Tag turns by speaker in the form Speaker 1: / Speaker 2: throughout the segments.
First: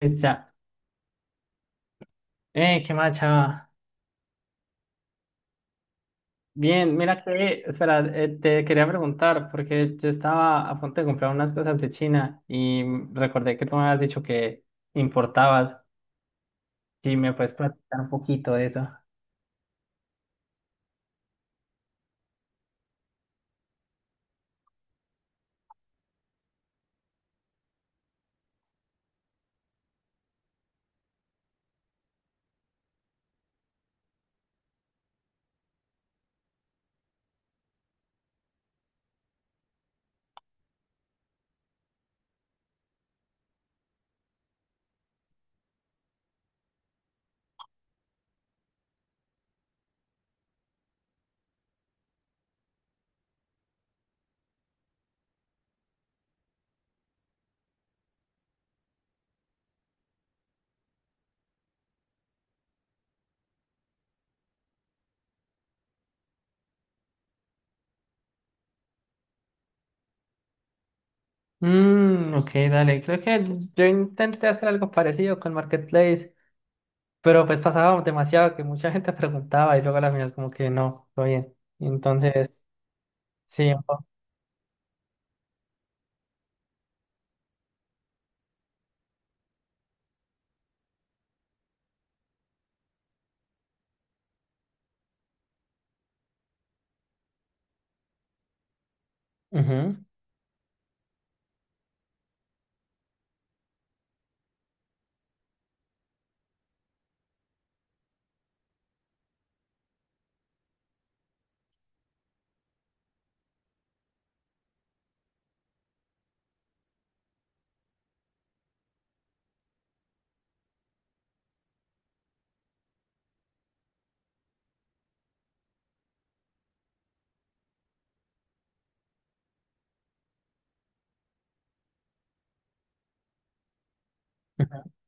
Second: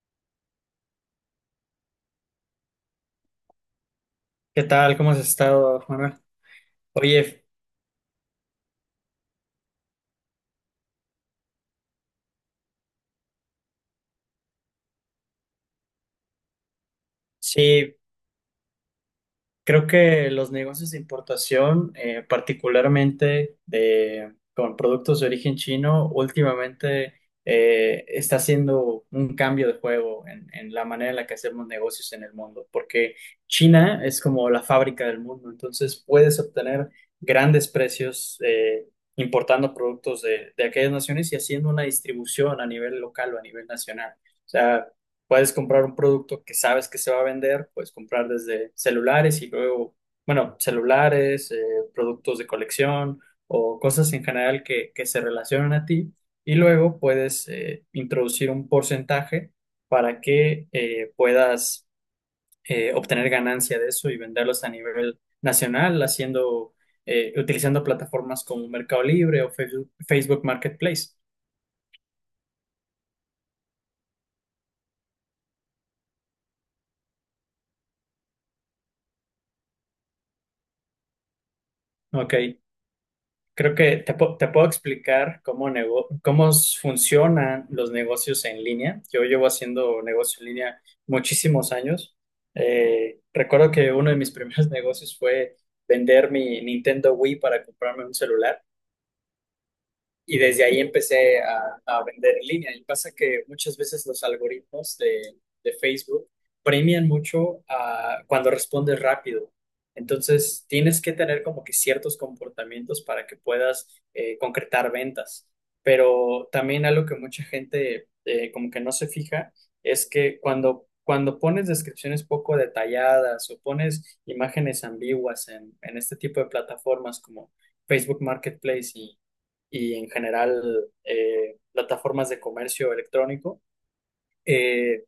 Speaker 1: Ya. Qué macha.
Speaker 2: ¿Qué tal? ¿Cómo has estado, Juana?
Speaker 1: Bien, mira
Speaker 2: Oye,
Speaker 1: que, espera, te quería preguntar, porque yo estaba a punto de comprar unas cosas de China y recordé que tú me habías dicho que importabas. Si me puedes
Speaker 2: sí,
Speaker 1: platicar un poquito de eso.
Speaker 2: creo que los negocios de importación, particularmente de, con productos de origen chino, últimamente está haciendo un cambio de juego en la manera en la que hacemos negocios en el mundo, porque China es como la fábrica del mundo, entonces puedes obtener grandes precios importando productos de aquellas naciones y haciendo una distribución a nivel local o a nivel nacional. O sea, puedes comprar un producto que sabes que se va a vender, puedes comprar desde celulares y luego, bueno, celulares, productos de colección o cosas en general que se relacionan a ti y luego puedes introducir un porcentaje para que puedas obtener ganancia de eso y venderlos a nivel nacional haciendo, utilizando plataformas como Mercado Libre o Facebook Marketplace.
Speaker 1: Mm, ok, dale. Creo que yo intenté hacer algo parecido con Marketplace, pero pues pasaba demasiado que mucha gente preguntaba y luego a la final como que no, todo bien.
Speaker 2: Ok,
Speaker 1: Entonces, sí.
Speaker 2: creo que te, te puedo explicar cómo, cómo funcionan los negocios en línea. Yo llevo haciendo negocio en línea muchísimos años. Recuerdo que uno de mis primeros negocios fue vender mi Nintendo Wii para comprarme un celular.
Speaker 1: Ujú,
Speaker 2: Y desde ahí empecé a vender en línea. Y pasa que muchas veces los algoritmos de Facebook premian mucho a cuando respondes rápido. Entonces, tienes que tener como que ciertos comportamientos para que puedas concretar ventas. Pero también algo que mucha gente como que no se fija es que cuando pones descripciones poco detalladas o pones imágenes ambiguas en este tipo de plataformas como Facebook Marketplace y en general plataformas de comercio electrónico,
Speaker 1: ujú.
Speaker 2: eh,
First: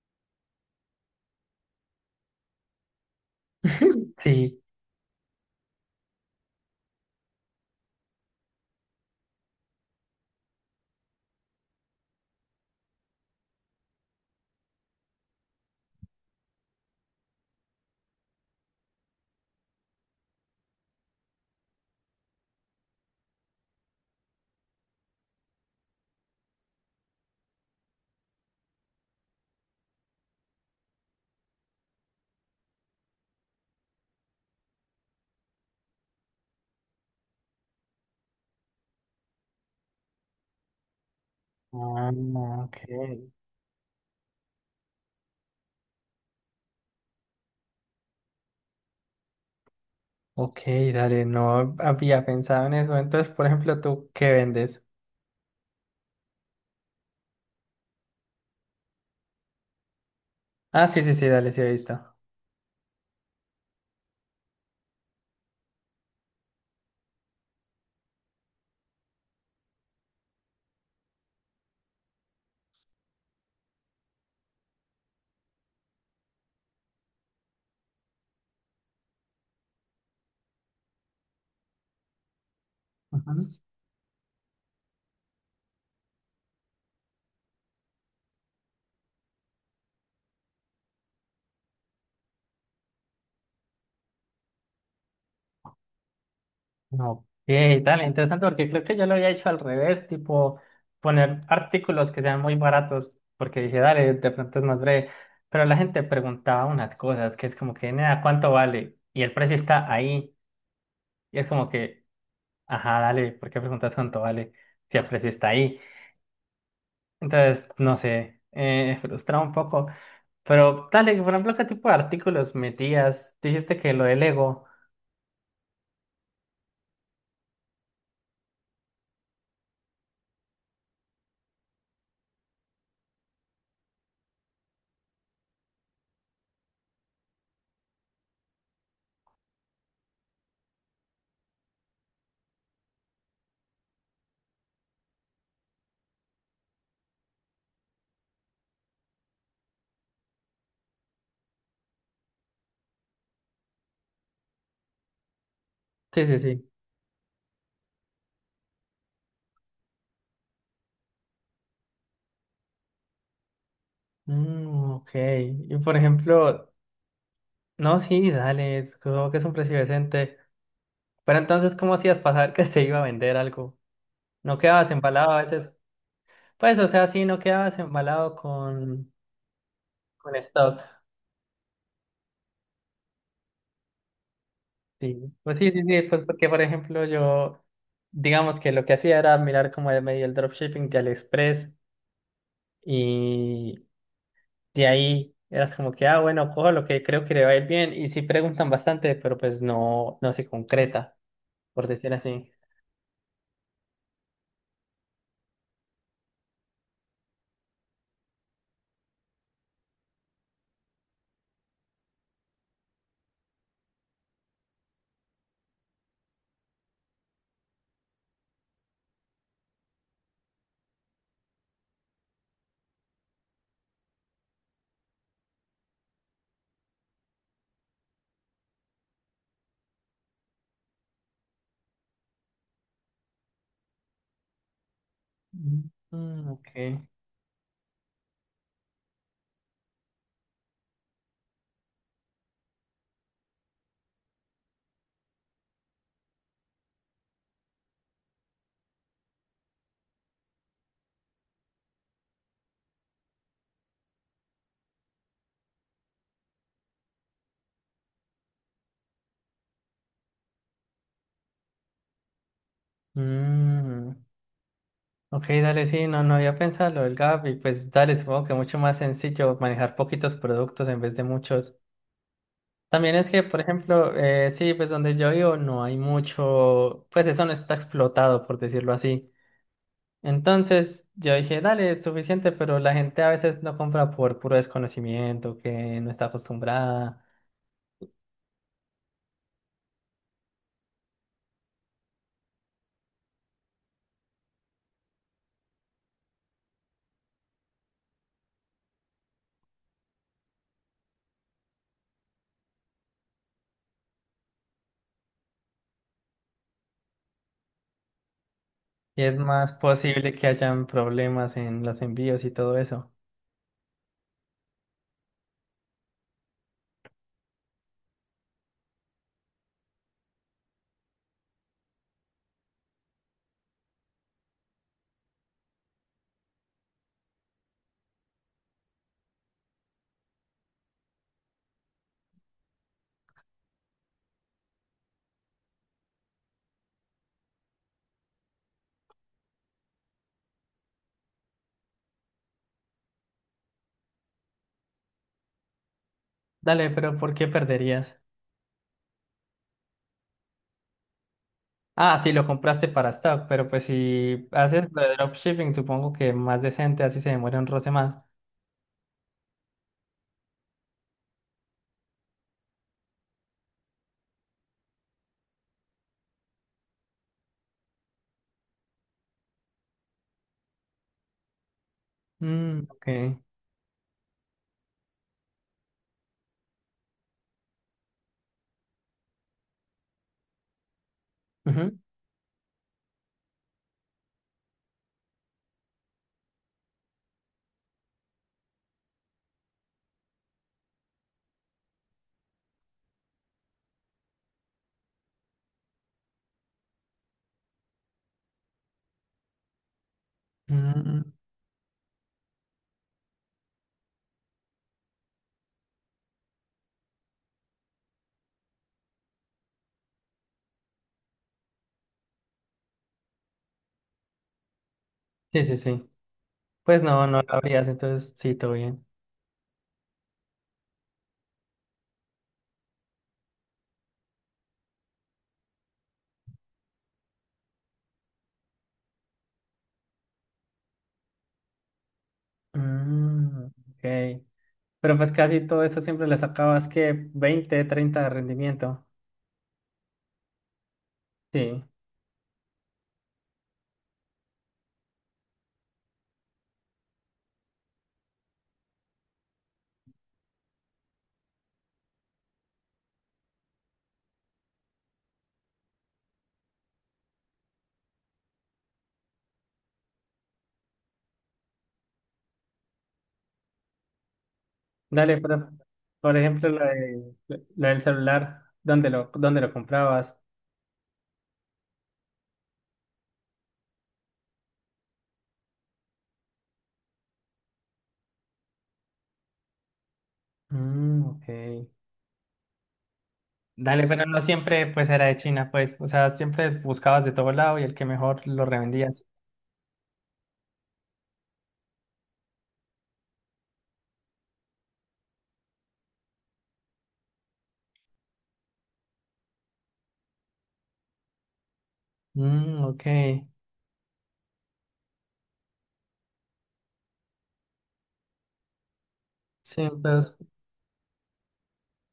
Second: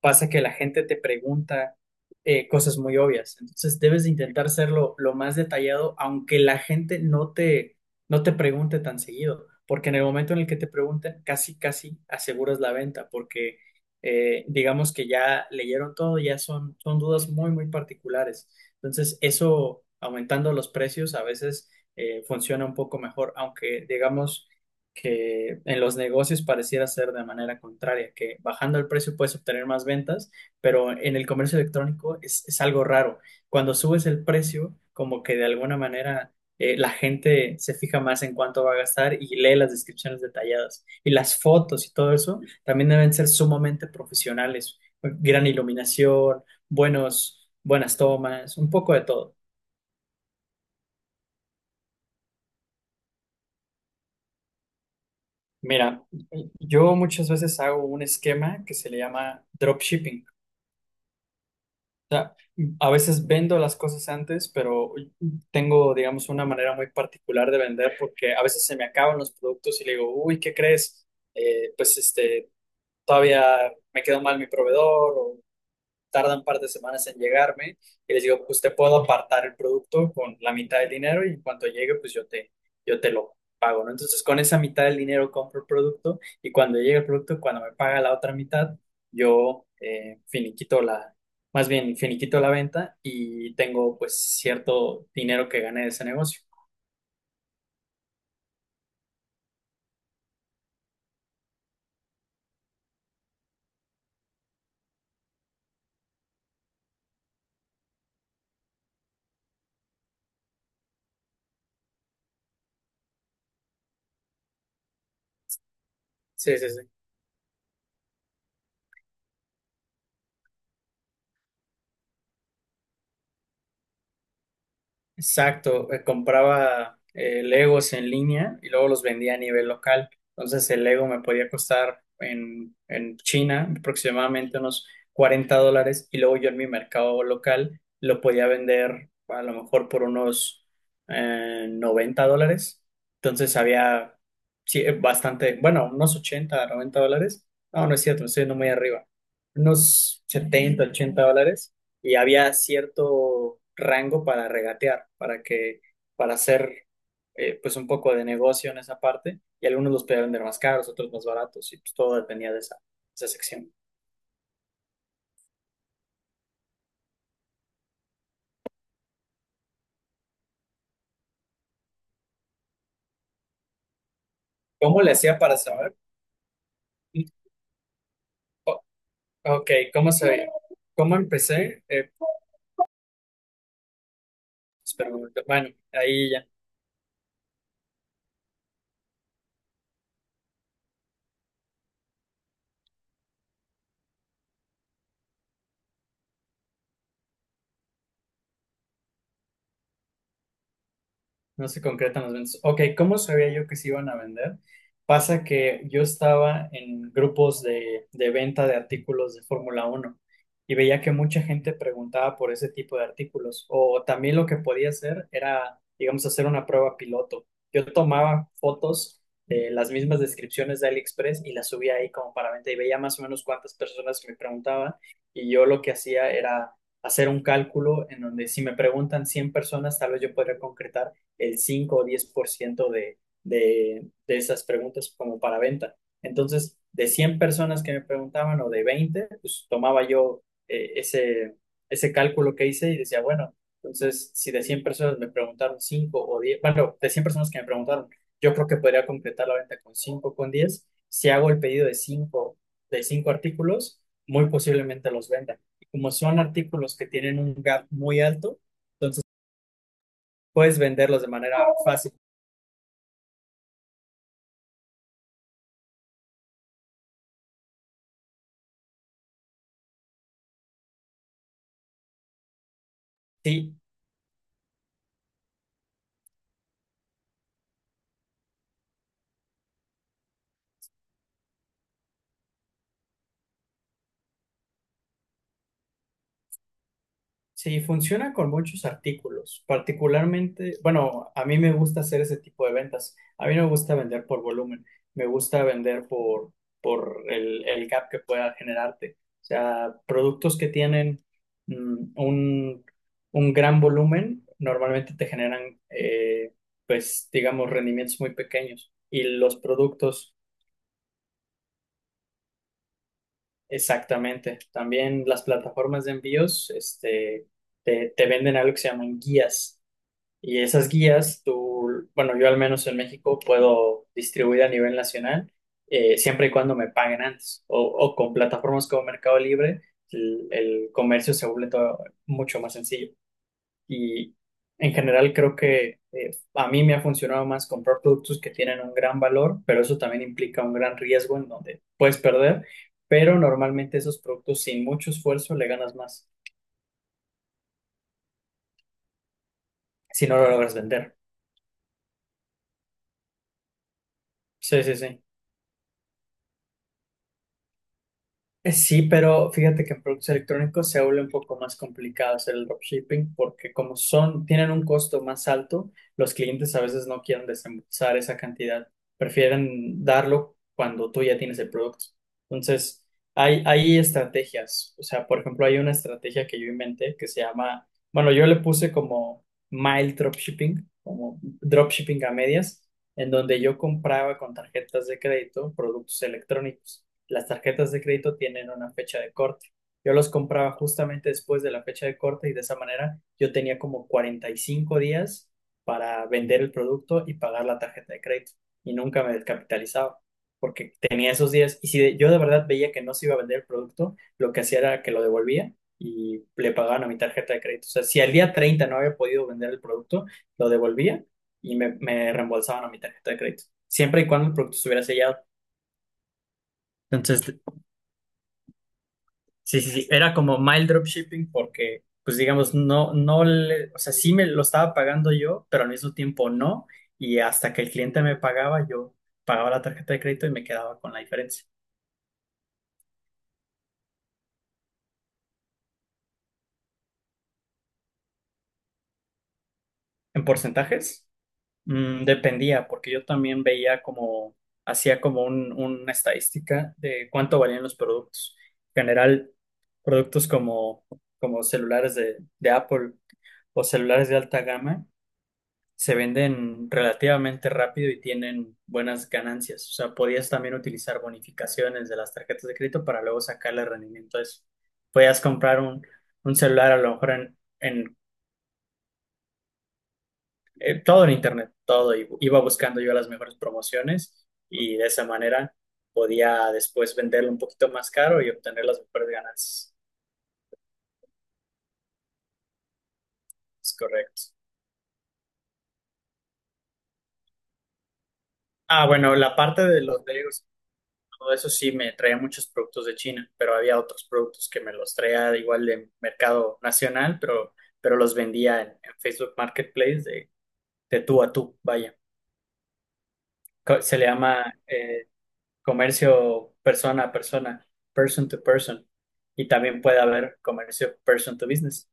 Speaker 2: pasa que la gente te pregunta cosas muy obvias. Entonces debes de intentar
Speaker 1: Sí.
Speaker 2: serlo lo más detallado, aunque la gente no te pregunte tan seguido, porque en el momento en el que te pregunten, casi, casi aseguras la venta, porque digamos que ya leyeron todo, ya son dudas muy, muy particulares. Entonces eso, aumentando los precios, a veces funciona un poco mejor, aunque digamos que en los negocios pareciera ser de manera contraria, que bajando el precio puedes obtener más ventas, pero en el comercio electrónico es algo raro. Cuando subes el precio, como que de alguna manera la gente se fija más en cuánto va a gastar y lee las descripciones detalladas. Y las fotos y
Speaker 1: Ah,
Speaker 2: todo eso
Speaker 1: ok.
Speaker 2: también deben ser sumamente profesionales, gran iluminación, buenos, buenas tomas, un poco de todo.
Speaker 1: Ok, dale, no había pensado en eso. Entonces, por ejemplo, ¿tú qué vendes?
Speaker 2: Mira, yo muchas veces hago un esquema que se le llama dropshipping.
Speaker 1: Ah, sí, sí, sí, dale, sí, he visto.
Speaker 2: A veces vendo las cosas antes, pero tengo, digamos, una manera muy particular de vender porque a veces se me acaban los productos y le digo, uy, ¿qué crees? Pues este, todavía me quedó mal mi proveedor, tarda un par de semanas en llegarme, y les digo, pues te puedo apartar el producto con la mitad del dinero y en cuanto llegue, pues yo te lo
Speaker 1: Ujú.
Speaker 2: pago, ¿no? Entonces con esa mitad del dinero compro el producto y cuando llega el producto, cuando me paga la otra mitad, yo finiquito la, más bien finiquito la venta y tengo pues cierto dinero que gané de ese negocio.
Speaker 1: Ok, dale, interesante porque creo que yo lo había hecho al revés, tipo poner artículos que sean muy baratos, porque dije, dale, de pronto es más breve. Pero la gente preguntaba unas cosas que es como que, nada, ¿cuánto vale? Y el precio está ahí. Y es como que, ajá, dale, ¿por qué preguntas cuánto vale si el precio está ahí?
Speaker 2: Sí, sí, sí.
Speaker 1: Entonces, no sé, frustrado un poco. Pero dale, por ejemplo, ¿qué tipo de artículos metías? Dijiste que lo del ego.
Speaker 2: Exacto, compraba Legos en línea y luego los vendía a nivel local. Entonces el Lego me podía costar en, China aproximadamente unos $40 y luego yo en mi mercado local lo podía vender a lo mejor por unos $90. Entonces había sí, bastante, bueno, unos 80, $90. No, no es cierto, me estoy yendo muy arriba. Unos 70, $80, y había cierto rango para regatear, para que,
Speaker 1: Sí,
Speaker 2: para
Speaker 1: sí, sí.
Speaker 2: hacer pues un poco de negocio en esa parte, y algunos los podían vender más caros, otros más baratos, y pues todo dependía de esa, esa sección.
Speaker 1: Mm, ok. Y por ejemplo, no, sí, dale, creo que es un precio decente. Pero entonces, ¿cómo hacías pasar que se iba a vender algo? ¿No quedabas
Speaker 2: ¿Cómo le
Speaker 1: embalado
Speaker 2: hacía
Speaker 1: a
Speaker 2: para
Speaker 1: veces?
Speaker 2: saber?
Speaker 1: Pues, o sea, sí, no quedabas embalado
Speaker 2: O- ok, ¿cómo
Speaker 1: con
Speaker 2: se,
Speaker 1: stock.
Speaker 2: cómo empecé? Espera un
Speaker 1: Sí,
Speaker 2: momento.
Speaker 1: pues
Speaker 2: Bueno,
Speaker 1: sí, sí, sí, pues
Speaker 2: ahí ya.
Speaker 1: porque, por ejemplo, yo, digamos que lo que hacía era mirar como de medio el dropshipping de AliExpress y de ahí eras como que, ah, bueno, cojo lo que creo que le va a ir bien. Y sí preguntan bastante, pero pues no, no se concreta,
Speaker 2: No se
Speaker 1: por decir
Speaker 2: concretan los
Speaker 1: así.
Speaker 2: ventas. Ok, ¿cómo sabía yo que se iban a vender? Pasa que yo estaba en grupos de venta de artículos de Fórmula uno y veía que mucha gente preguntaba por ese tipo de artículos. O también lo que podía hacer era, digamos, hacer una prueba piloto. Yo tomaba fotos de las mismas descripciones de AliExpress y las subía ahí como para venta y veía más o menos cuántas personas me preguntaban y yo lo que hacía era hacer un cálculo en donde si me preguntan 100 personas, tal vez yo podría concretar el 5 o 10% de esas preguntas como para venta.
Speaker 1: Mm, ok.
Speaker 2: Entonces, de 100 personas que me preguntaban o de 20, pues tomaba yo ese, ese cálculo que hice y decía, bueno, entonces si de 100 personas me preguntaron 5 o diez, bueno, de 100 personas que me preguntaron, yo creo que podría completar la venta con cinco, con diez. Si hago el pedido de cinco, de 5 artículos, muy posiblemente los venda. Y como son artículos que tienen un gap muy alto, puedes venderlos de manera fácil.
Speaker 1: Mm, ok, dale, sí, no, no había pensado lo del gap y pues dale, supongo que mucho más sencillo manejar poquitos productos en vez de muchos. También es que, por
Speaker 2: Sí,
Speaker 1: ejemplo, sí, pues donde yo vivo no hay mucho, pues eso no está explotado, por decirlo así. Entonces yo dije, dale, es suficiente, pero la gente a veces no compra por puro desconocimiento, que no está acostumbrada,
Speaker 2: sí, funciona con muchos artículos, particularmente, bueno, a mí me gusta hacer ese tipo de ventas. A mí no me gusta vender por volumen, me gusta vender por, el gap que pueda generarte. O sea, productos que tienen mm, un, un gran volumen normalmente te generan, pues, digamos, rendimientos muy pequeños.
Speaker 1: y
Speaker 2: Y
Speaker 1: es
Speaker 2: los
Speaker 1: más posible
Speaker 2: productos,
Speaker 1: que hayan problemas en los envíos y todo eso.
Speaker 2: exactamente. También las plataformas de envíos, este, te venden algo que se llaman guías. Y esas guías, tú, bueno, yo al menos en México puedo distribuir a nivel nacional, siempre y cuando me paguen antes, o con plataformas como Mercado Libre, el comercio se vuelve todo mucho más sencillo. Y en general creo que a mí me ha funcionado más comprar productos que tienen un gran valor, pero eso también implica un gran riesgo en donde puedes perder, pero normalmente esos productos sin mucho esfuerzo le ganas más
Speaker 1: Dale, pero ¿por qué perderías?
Speaker 2: si no lo logras vender.
Speaker 1: Ah, sí, lo compraste para stock, pero pues si
Speaker 2: Sí,
Speaker 1: haces
Speaker 2: sí,
Speaker 1: lo de
Speaker 2: sí.
Speaker 1: dropshipping, supongo que más decente, así se demora un roce más.
Speaker 2: Sí, pero fíjate que en productos electrónicos se vuelve un poco más complicado hacer el dropshipping porque como son, tienen un costo más alto, los clientes a veces no quieren desembolsar esa cantidad, prefieren darlo cuando tú ya tienes el producto.
Speaker 1: Mm,
Speaker 2: Entonces,
Speaker 1: ok.
Speaker 2: hay estrategias, o sea, por ejemplo, hay una estrategia que yo inventé que se llama, bueno, yo le puse como mild dropshipping, como
Speaker 1: Ujú.
Speaker 2: dropshipping a medias, en donde yo compraba con tarjetas de crédito productos electrónicos. Las tarjetas de crédito tienen una fecha de corte. Yo los compraba justamente después de la fecha de corte y de esa manera yo tenía como 45 días para vender el producto y pagar la tarjeta de crédito y nunca me descapitalizaba
Speaker 1: Mm,
Speaker 2: porque tenía
Speaker 1: mm,
Speaker 2: esos días y si yo de verdad veía que no se iba a vender el producto, lo que hacía era que lo devolvía y le pagaban a mi tarjeta de crédito. O sea, si al día 30 no había podido vender el producto, lo devolvía y me reembolsaban a mi tarjeta de crédito, siempre y cuando el producto estuviera sellado.
Speaker 1: sí, sí, sí. Pues no, no lo
Speaker 2: Entonces,
Speaker 1: habrías, entonces sí, todo bien.
Speaker 2: sí, sí, sí, era como mild dropshipping porque, pues digamos, no, no le, o sea, sí me lo estaba pagando yo, pero al mismo tiempo no, y hasta que el cliente me pagaba, yo pagaba la tarjeta de crédito y me quedaba con la diferencia.
Speaker 1: Mm, ok. Pero pues casi todo eso siempre le sacabas que 20-30 de rendimiento.
Speaker 2: En porcentajes,
Speaker 1: Sí.
Speaker 2: mm, dependía, porque yo también veía como, hacía como una estadística de cuánto valían los productos. En general, productos como, como celulares de Apple o celulares de alta gama se venden relativamente rápido y tienen buenas ganancias. O sea, podías también utilizar bonificaciones de las tarjetas de crédito para luego sacarle rendimiento a eso.
Speaker 1: Dale,
Speaker 2: Podías
Speaker 1: pero,
Speaker 2: comprar
Speaker 1: por
Speaker 2: un
Speaker 1: ejemplo,
Speaker 2: celular a lo mejor en,
Speaker 1: lo del celular, dónde lo comprabas?
Speaker 2: en todo en internet, todo. Y iba buscando yo las mejores promociones y de esa manera podía después venderlo un poquito más caro y obtener las mejores ganancias.
Speaker 1: Mm, ok.
Speaker 2: Es
Speaker 1: Dale, pero no
Speaker 2: correcto.
Speaker 1: siempre pues era de China, pues. O sea, siempre buscabas de todo lado y el que mejor lo
Speaker 2: Ah,
Speaker 1: revendías.
Speaker 2: bueno, la parte de los legos. Todo eso sí me traía muchos productos de China, pero había otros productos que me los traía igual de mercado nacional, pero los vendía en Facebook Marketplace de tú a tú, vaya.
Speaker 1: Mm, ok.
Speaker 2: Se le llama comercio persona a persona, person to person. Y
Speaker 1: Sí,
Speaker 2: también puede
Speaker 1: entonces.
Speaker 2: haber comercio person to business.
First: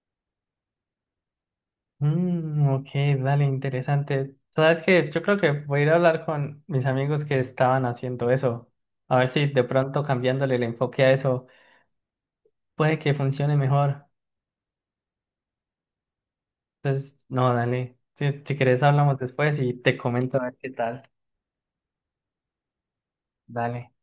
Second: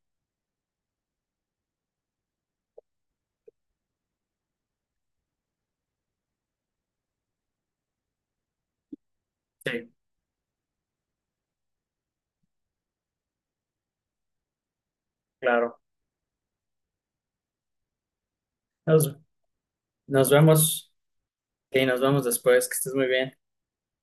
Speaker 1: Mm, ok, dale, interesante. Sabes que yo creo que voy a ir a hablar con mis amigos que estaban haciendo eso. A ver si de
Speaker 2: Sí,
Speaker 1: pronto cambiándole el enfoque a eso puede que funcione mejor.
Speaker 2: claro.
Speaker 1: Entonces, no, dale. Si, si querés
Speaker 2: Nos,
Speaker 1: hablamos después y te
Speaker 2: nos
Speaker 1: comento a ver qué
Speaker 2: vemos
Speaker 1: tal.
Speaker 2: y nos vemos después. Que estés muy bien.
Speaker 1: Dale.